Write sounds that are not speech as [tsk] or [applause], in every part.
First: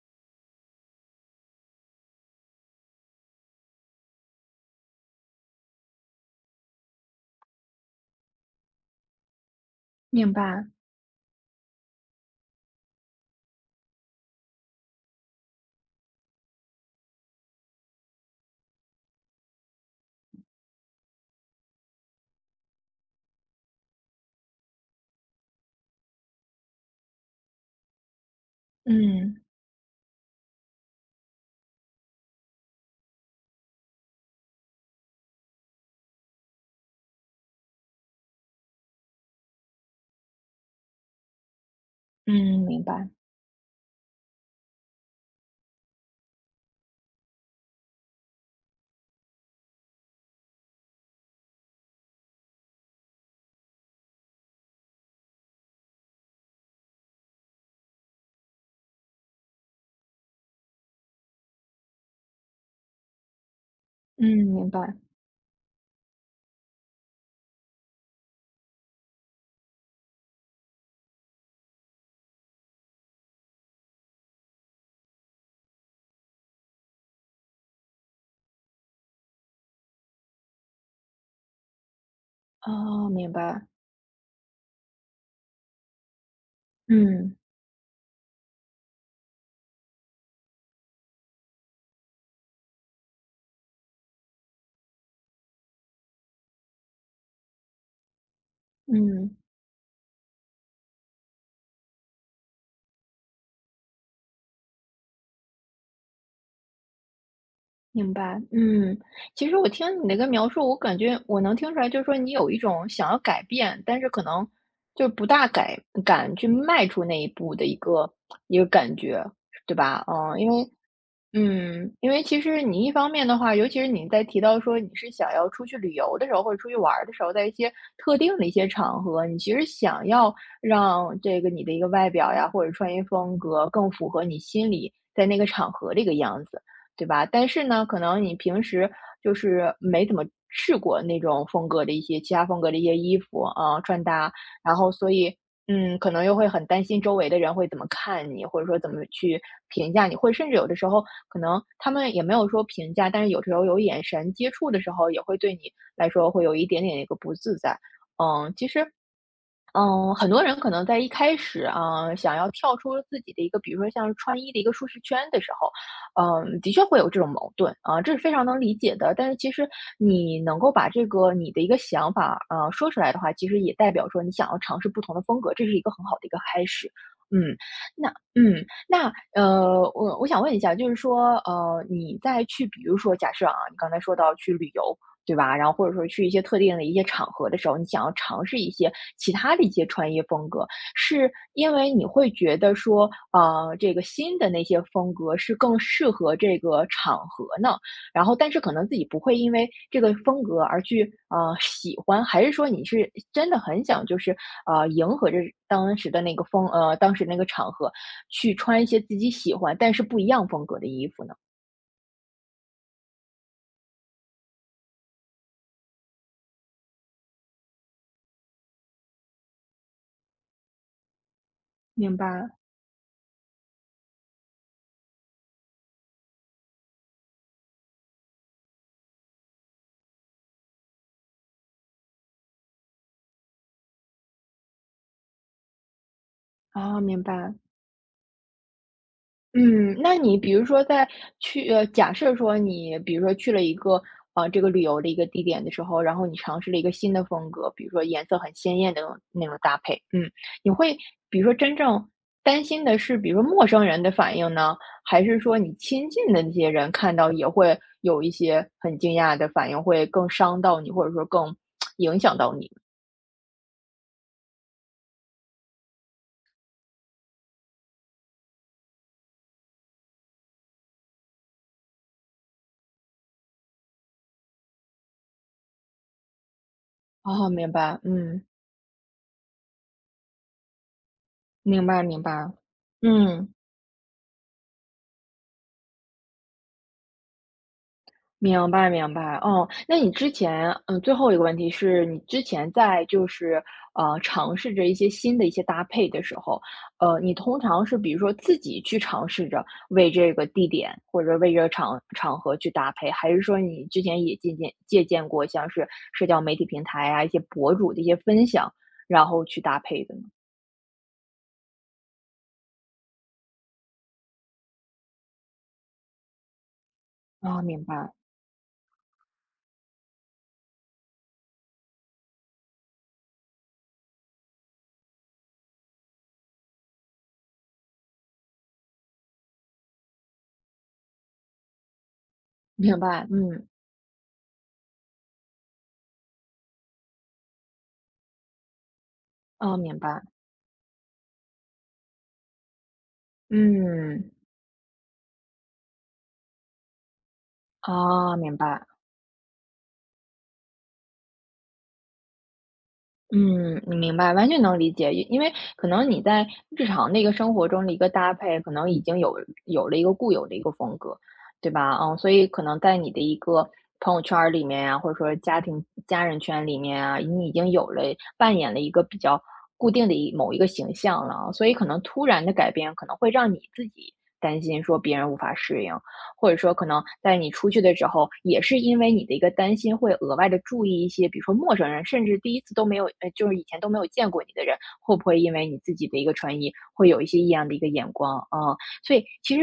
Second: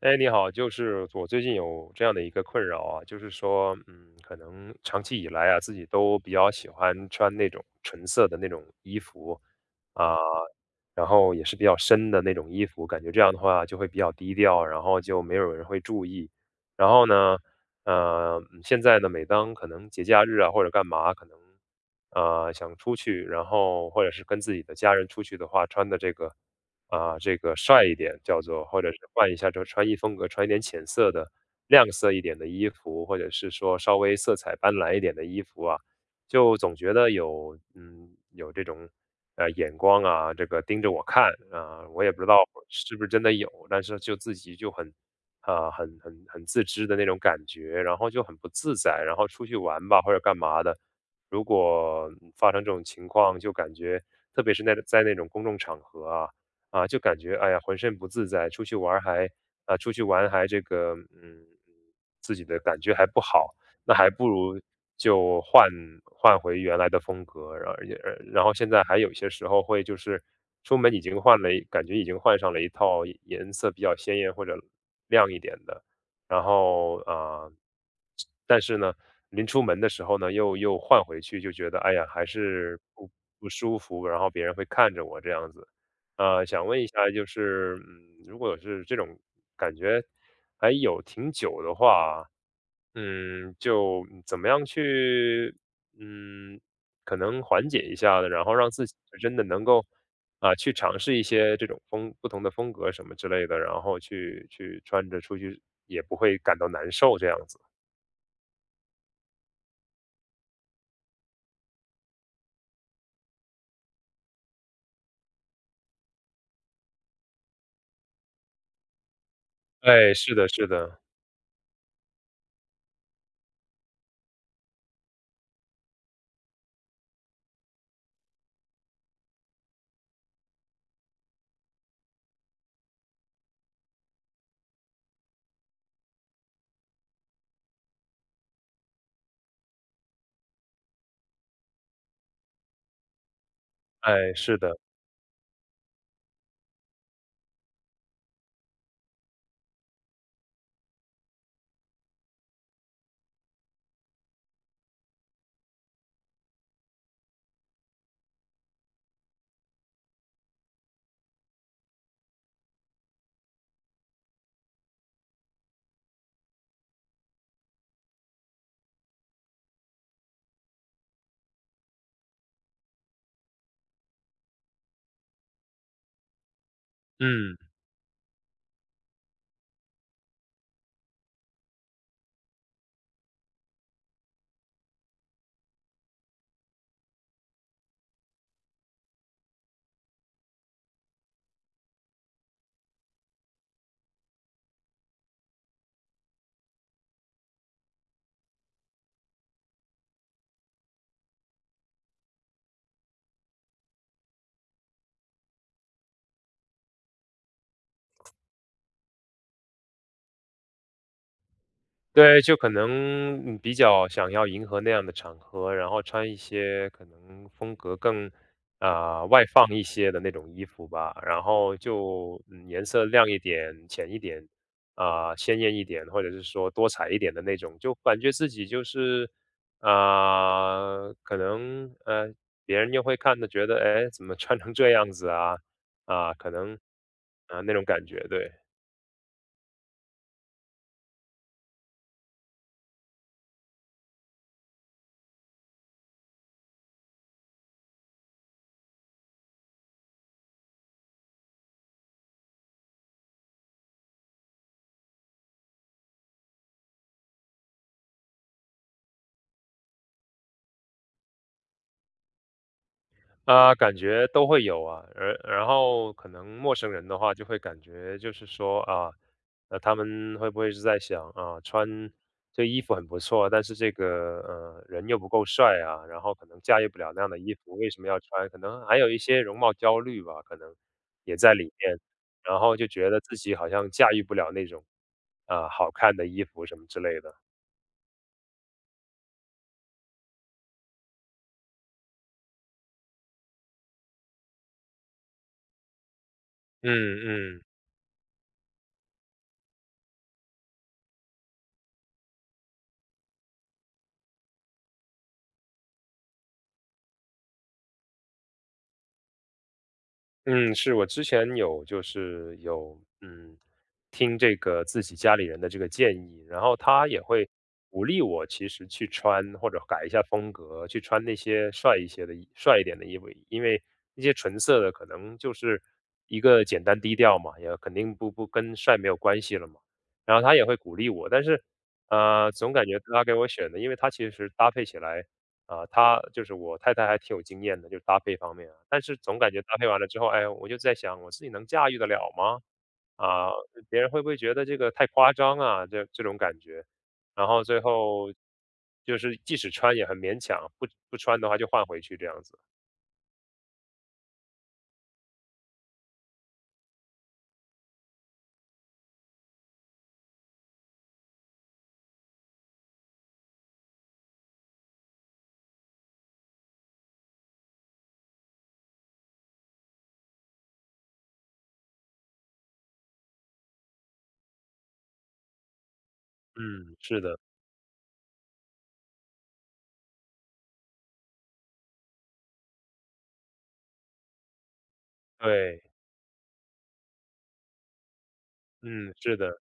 哎，你好，就是我最近有这样的一个困扰啊，就是说，可能长期以来啊，自己都比较喜欢穿那种纯色的那种衣服啊，明白，然后也是比较深的那种衣服，感觉这样的话就会比较低调，然后就没有人会注意。然后呢，现在呢，每当可能节假日啊或者干嘛，可能啊，想出去，然后或者是跟自己的家人出去的话，穿的这个帅一点叫做，或者是换一嗯，下这个穿衣风格，穿一点浅色的、亮色一点的衣服，或者是说稍微色彩斑斓一点的衣服啊，就总觉得有有这种眼光啊，这个盯着我看啊，我也不知道嗯，明是不白，是真的有，但是就自己就很很自知的那种感觉，然后就很不自在，然后出去玩吧或者干嘛的。如果发生这种情况，就感觉，特别是在那种公众场合啊，啊，就感觉哎呀，浑身不自在，出去玩还这个，嗯，自己的感觉还不好，那还嗯，不如明白，就换回原来的风格，然后而也然后现在还有些时候会就是出门已经换了一感觉已经换上了一套颜色比较鲜艳或者亮一点的。然后啊、呃但是呢，临出门的时候呢，又换回去，就觉得哎呀，还是哦，不明不白，舒服，然后别人会看着我这样子。想问一下，嗯，如果是这种感觉还有挺久的话，怎么样去，嗯，可能缓解一下的，然后让自己就嗯，真的能够去尝试一些这种不同的风格什么之类的，然后去穿着出去也不会感到难受这样子。明白，嗯。其实我听你那个描述，我感觉我能听出来，就是说你有一种想要改变，但是可能就不大敢去迈出那一步的一个感觉，对吧？哎，是的，是的。因为其实你一方面的话，尤其是你在提到说你是想要出去旅游的时候，或者出去玩儿的时候，在一些特定的一些场合，你其实想要让这个你的一个外表呀，或者穿衣风格更符合你心里在那个场合的一个样子，对吧？但是呢，可能你平时就是没怎么试过那种风格的一些其他风格的一些衣服啊，穿搭，哎，是然的。后所以可能又会很担心周围的人会怎么看你，或者说怎么去评价你，或者甚至有的时候可能他们也没有说评价，但是有时候有眼神接触的时候，也会对你来说会有一点点一个不自在。嗯，其实很多人可能在一开始啊，想要跳出自己的一个，比如说像是穿衣的一个舒适圈的时候，嗯，的确会有这种矛盾啊，这是非常能理解的。但是其实你能够把这个你的一个想法啊说出来的话，其实也代表说你想要尝试不同的风格，这是一个很好的一个开始。嗯，嗯。那那我想问一下，就是说你在去，比如说假设啊，你刚才说到去旅游，对吧？然后或者说去一些特定的一些场合的时候，你想要尝试一些其他的一些穿衣风格，是因为你会觉得说，呃，这个新的那些风格是更适合这个场合呢？然后，但是可能自己不会因为这个风格而去喜欢，还是说你是真的很想就是迎合着当时的那个当时那个场合去穿一些自己喜欢但是不一样风格的衣服呢？对，就可能比较想要迎合那样的场合，然后穿一些可能风格更外放一些的那种衣服吧，然后明就白。颜色亮一点、浅一点鲜艳一点，或者是说多彩一点的那种，就感觉自己就是啊、可能别人又会看的觉得哎怎么穿成这样子啊可能啊，明白。那种感觉，对。嗯，那你比如说在去假设说你比如说去了一个，这个旅游的一个地点的时候，然后你尝试了一个新的风格，比如说颜色很鲜艳的那种搭配，嗯，你会比如说真正担心的是，比如说陌生人的反应呢，还是说你亲近的那些人看到也会有一些很惊讶的反应，会更伤到你，或者说更 [tsk] 影响到你？啊，感觉都会有啊，而然后可能陌生人的话，就会感觉就是说啊，他们会不会是在想啊，穿这衣服很不错，但是这个人又不够帅啊，然后可能驾驭不了那样的哦，衣明服，为白，什么要嗯，穿？可能还有一些容貌焦虑吧，可能也在里明面，白明白，然后就觉得自嗯。己好像驾驭不了那种好看的衣服什么之类的。明白明白，哦，那你之前最后一个问题是你之前在就是，尝试着一些新的一些搭配的时候，嗯你通嗯。常是比如说自己去尝试着为这个地点或者为这个场合去搭配，还是说你之前也借鉴过像是社交媒体平台啊，一些博主的一些分享，然后去搭配的呢？嗯，是我之前有就是有嗯，听这个自己家里人的这个建议，然后他也会啊，明鼓白励我，其实去穿或者改一下风格，去穿那些帅一点的衣服，因为那些纯色的可能就是一个简单低调嘛，也肯定不跟帅没有关系了嘛。然后他也会鼓励我，但是总感明觉他白，给我嗯，选的，因为他其实搭配起来。啊，她就是我太太还挺有经验的，就是搭配方面啊。但是总感觉啊，搭配明完了之白，后，哎，我就在想我自己能驾驭得了吗？啊，别人会不嗯，会觉得这个太夸张啊？这种感觉。然后最后啊，明白。就是即使穿也很勉强，不穿的话就换回去这样子。嗯，你明白，完全能理解。因为可能你在日常的一个生活中的一个搭配，可能已经有有了一个固有的一个风格，对吧？嗯，所以可能在你的一个朋友圈儿里面呀，或者说家人圈里面啊，你已经有了扮演了一个比较固定的某一个形象了啊，所以可能突然的改变，可能会让你自己担心说别人无法适应。或者说可嗯，能是在的。你出去的时候，也是因为你的一个担心，会额外的注意一些，比如说陌生人，甚至第一次都没有呃，就是以前都没有见过你的人，会不会因为你对。自己的一个穿衣，会有一些异样的一个眼光啊。嗯，所以是其的。实，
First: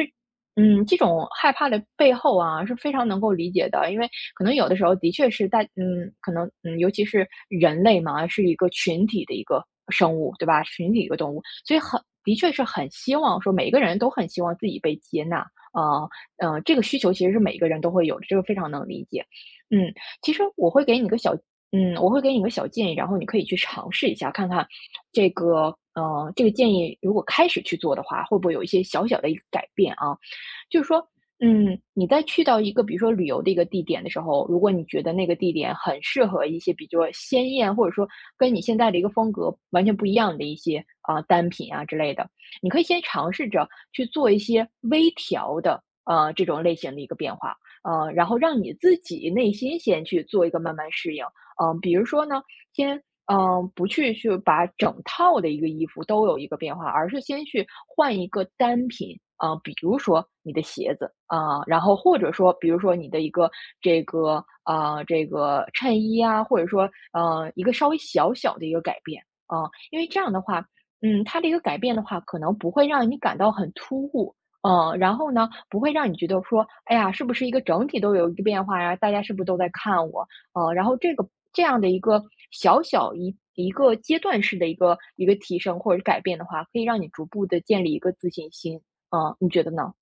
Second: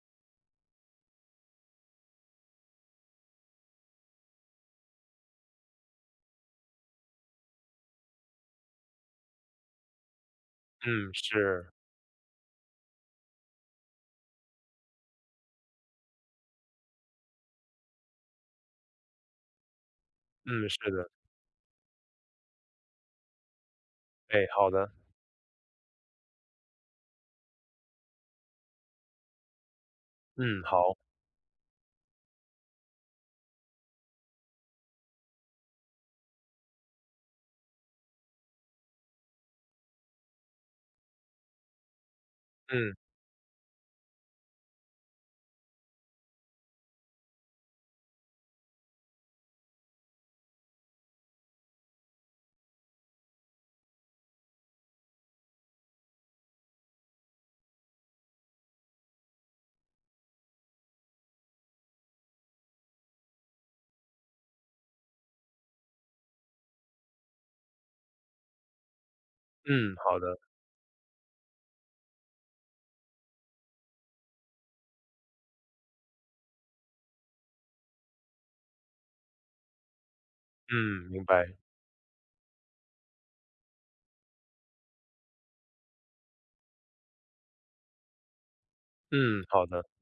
嗯，这种害怕的背后啊，是非常能够理解的。因为可能有的时候的确是大嗯，可能嗯，尤其是人类嘛，是一个群体的一个生物，对吧？群体一嗯，个动物，是。所以的确是很希望说每一个人都很希望自己被接纳，啊。这个需求其实是每一个人都会有的，这个非常能理解。嗯，其实嗯，我会是给你一的。个小嗯，我会给你一个小建议，然后你可以去尝试一下，看哎，看好的。这个这个建议如果开始去做的话，会不会有一些小小的一个改变啊？嗯，就是好。说，嗯，你在去到一个比如说旅游的一个地点的时候，如果你觉得那个地点很适合一些比较鲜艳，或者说跟你现在的一个风格完全不一样的一些啊、单品啊之类的，你可以嗯，先尝试着去做一些微调的这种类型的一个变化，然后让你自己内心先去做一个慢慢适应。比如说呢，先不去把整套的一个衣服都有一个变化，而是先去换一个单品。啊、比如说你的鞋子啊、然后或者说，比如说你的一个这个啊、这个衬衣啊，或者说一个稍微小小的一个改变啊、嗯，因为这好样的。的话，嗯，它的一个改变的话，可能不会让你感到很突兀，嗯，然后呢，不会让你觉得说，哎呀，是不是一个整体都有一个变化呀？大家是不是都在看我？然后嗯，这明个白。这样的一个小小一个阶段式的一个提升或者是改变的话，可以让你逐步的建立一个自信心。嗯、嗯，你觉好得的。呢？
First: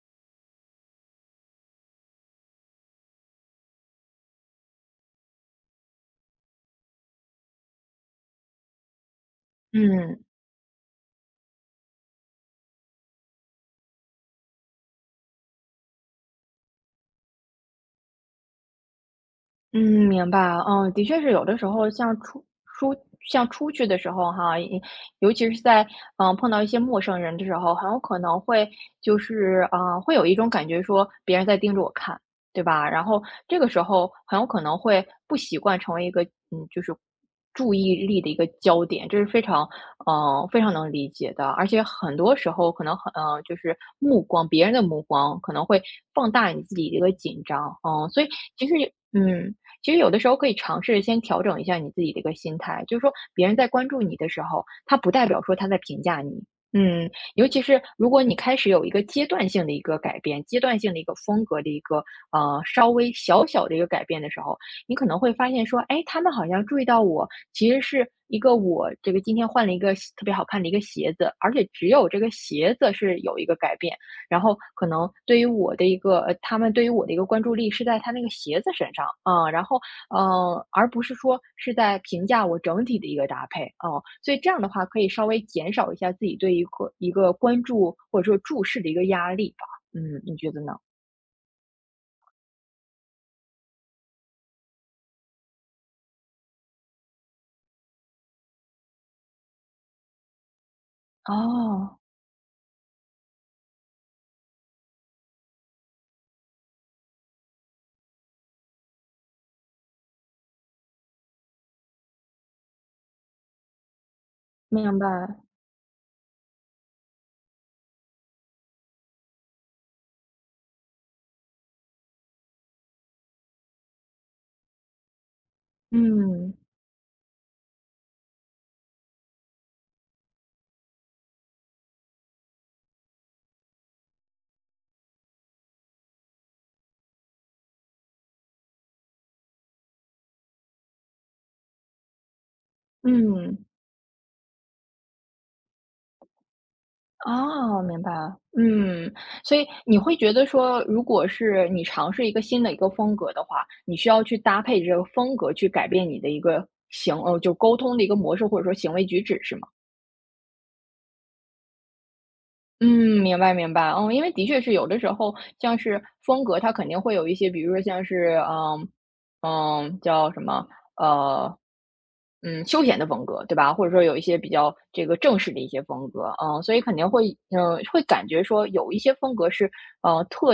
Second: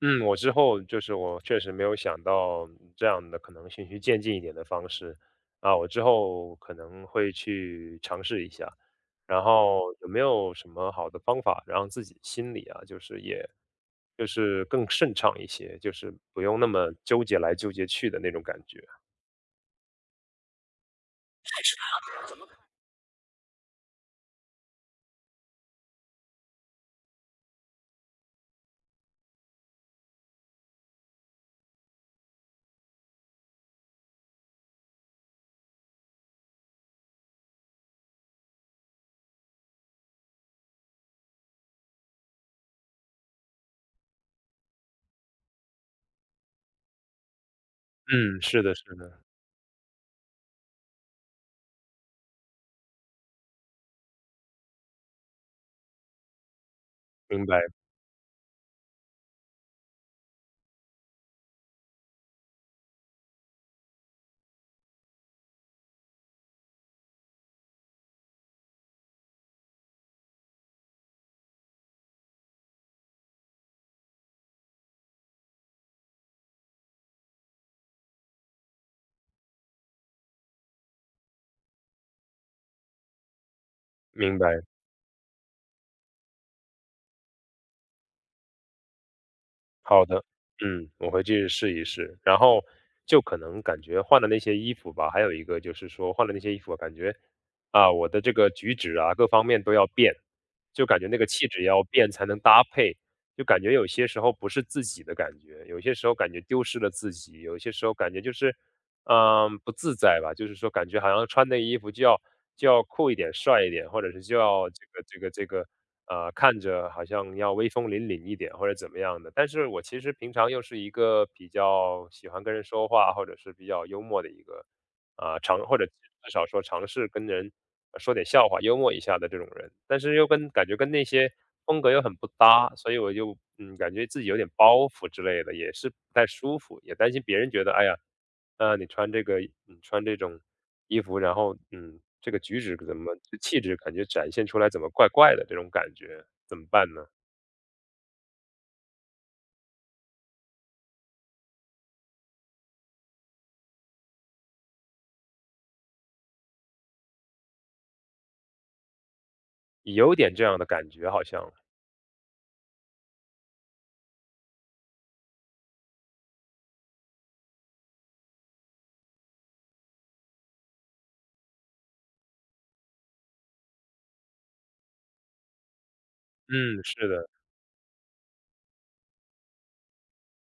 嗯，我之后就是我确实没有想到这样的可能循序渐进一点的方式啊，我之后可能会去尝试一下，然后有没嗯，有什么好的方法让自己心里啊，就是也就是更顺畅一些，就是不用那么纠结来纠结去的那种感觉。嗯，明白。嗯，的确是有的时候像出像出去的时候哈，也尤其是在碰到一些陌生人的时候，很有可能会就是会有一种感觉说别人在盯着我看，对吧？然后这个时候很有可能会不习惯成为一个嗯，就是注意力的一个焦点，这是非常非常能理解的。而且很多时候可能就是别人的目光可能会放大你自己的一个紧张，嗯，所以嗯，是其实的，是的。嗯。其实有的时候可以尝试先调整一下你自己的一个心态，就是说别人在关注你的时候，他不代表说他在评价你。嗯，明尤白，其是如果你开始有一个阶段性的一个改变，阶段性的一个风格的一个稍微小小的一个改变的时候，你可能会发现说，哎，他们好像注意到我，其实是一个我这个今天换了一个特别好看的一个鞋子，而且只有这个鞋子是有一个改变，然后可能对于我的一个他们对于我的一个关注力是在他那个鞋子身上，啊，然后而不是说是在评价我整体的一个搭配，哦，所以明这样白。的话可以稍微减少一下自己对一个关注或者说注视的一个压力吧，好嗯，的。你觉得呢？嗯，我回去试一试。然后就可能感觉换了那些衣服吧，还有一个就是说换了那些衣服，感觉啊，我的这个举止啊，各方面都要变，就感觉那个气质也要哦，变才能搭配。就感觉有些时候不是自己的感觉，有些时候感觉丢失了自己，有些时候感觉就是不自在吧，就是说感觉好像穿那个衣服就要酷一点、帅一点，或者是就要明白，这个，看着好像要威风凛凛一点或者怎么样的。但是我其实平常又是一个比较喜欢跟人说话，或者是比较幽默的一个或者至少嗯，说尝试跟人说点笑话，幽默一下的这种人，但是又感觉跟那些风格又很不搭，所以我就感觉自己有点包袱之类的，也是不太舒服，也担心别人觉得，哎呀，你穿这种衣服，然后这个举止怎么这嗯。气质感觉展现出来怎么怪怪的这种感觉，怎么办呢？哦，明白。嗯，所以你会觉得说，如果是你尝试一个新的一个风格的话，你需要去搭配这个风格去改变你的一个就沟通的一个模式，或者说行为举止，是吗？有点这样的感觉，好像，嗯，明白。嗯，因为的确是有的时候，像是风格，它肯定会有一些，比如说像是叫什么呃休闲的风格，对吧？或者说有一些比较这个正式的一些风格，嗯，所以嗯，肯是定的。会感觉说有一些风格是呃特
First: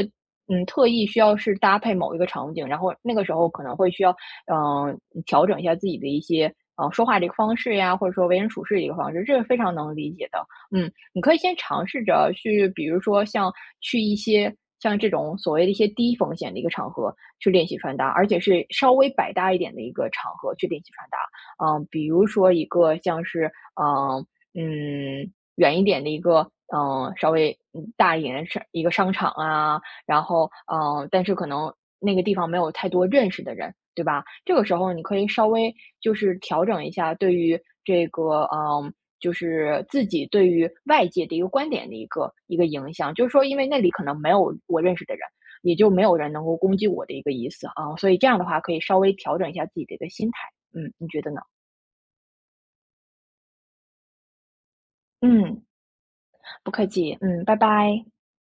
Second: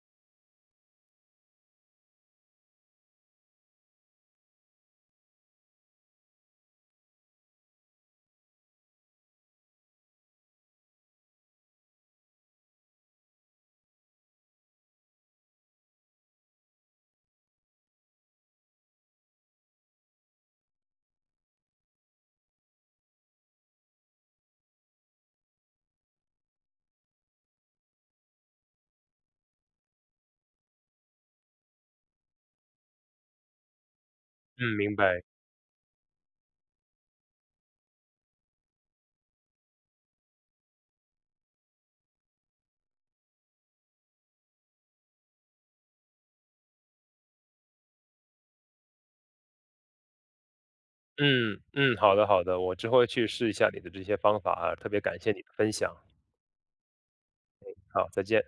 特意需要是搭配某一个场景，然后那个时候可能会需要嗯，调整一下自己的一些说话的一个方式呀，或者说为人处事的一个方式，这是非常能理解的。嗯，你可以先尝试着去，比如说像去一些像这种所谓的一些低风险的一个场合去练习穿搭，而且是稍微百搭一点的一个场合去练习穿搭。嗯，比如说一个像是嗯远一点的一个稍微大一点一个商场啊，然后嗯，但是可能那个地方没有太多认识的人，对吧？这个时嗯，候明你可白。以稍微就是调整一下对于这个就是自己对于外界的一个观点的一个影响。就是说因为那里可能没有我认识的人，也就没有人能够攻击我的一个意思啊，所以这样的话可以稍微调整一下自己的一个心态。嗯，你觉得呢？嗯嗯，好的好的，我之后会去试一下你的这些方法啊，特别感谢你的嗯，分享。不客气，嗯，拜拜。好，再见。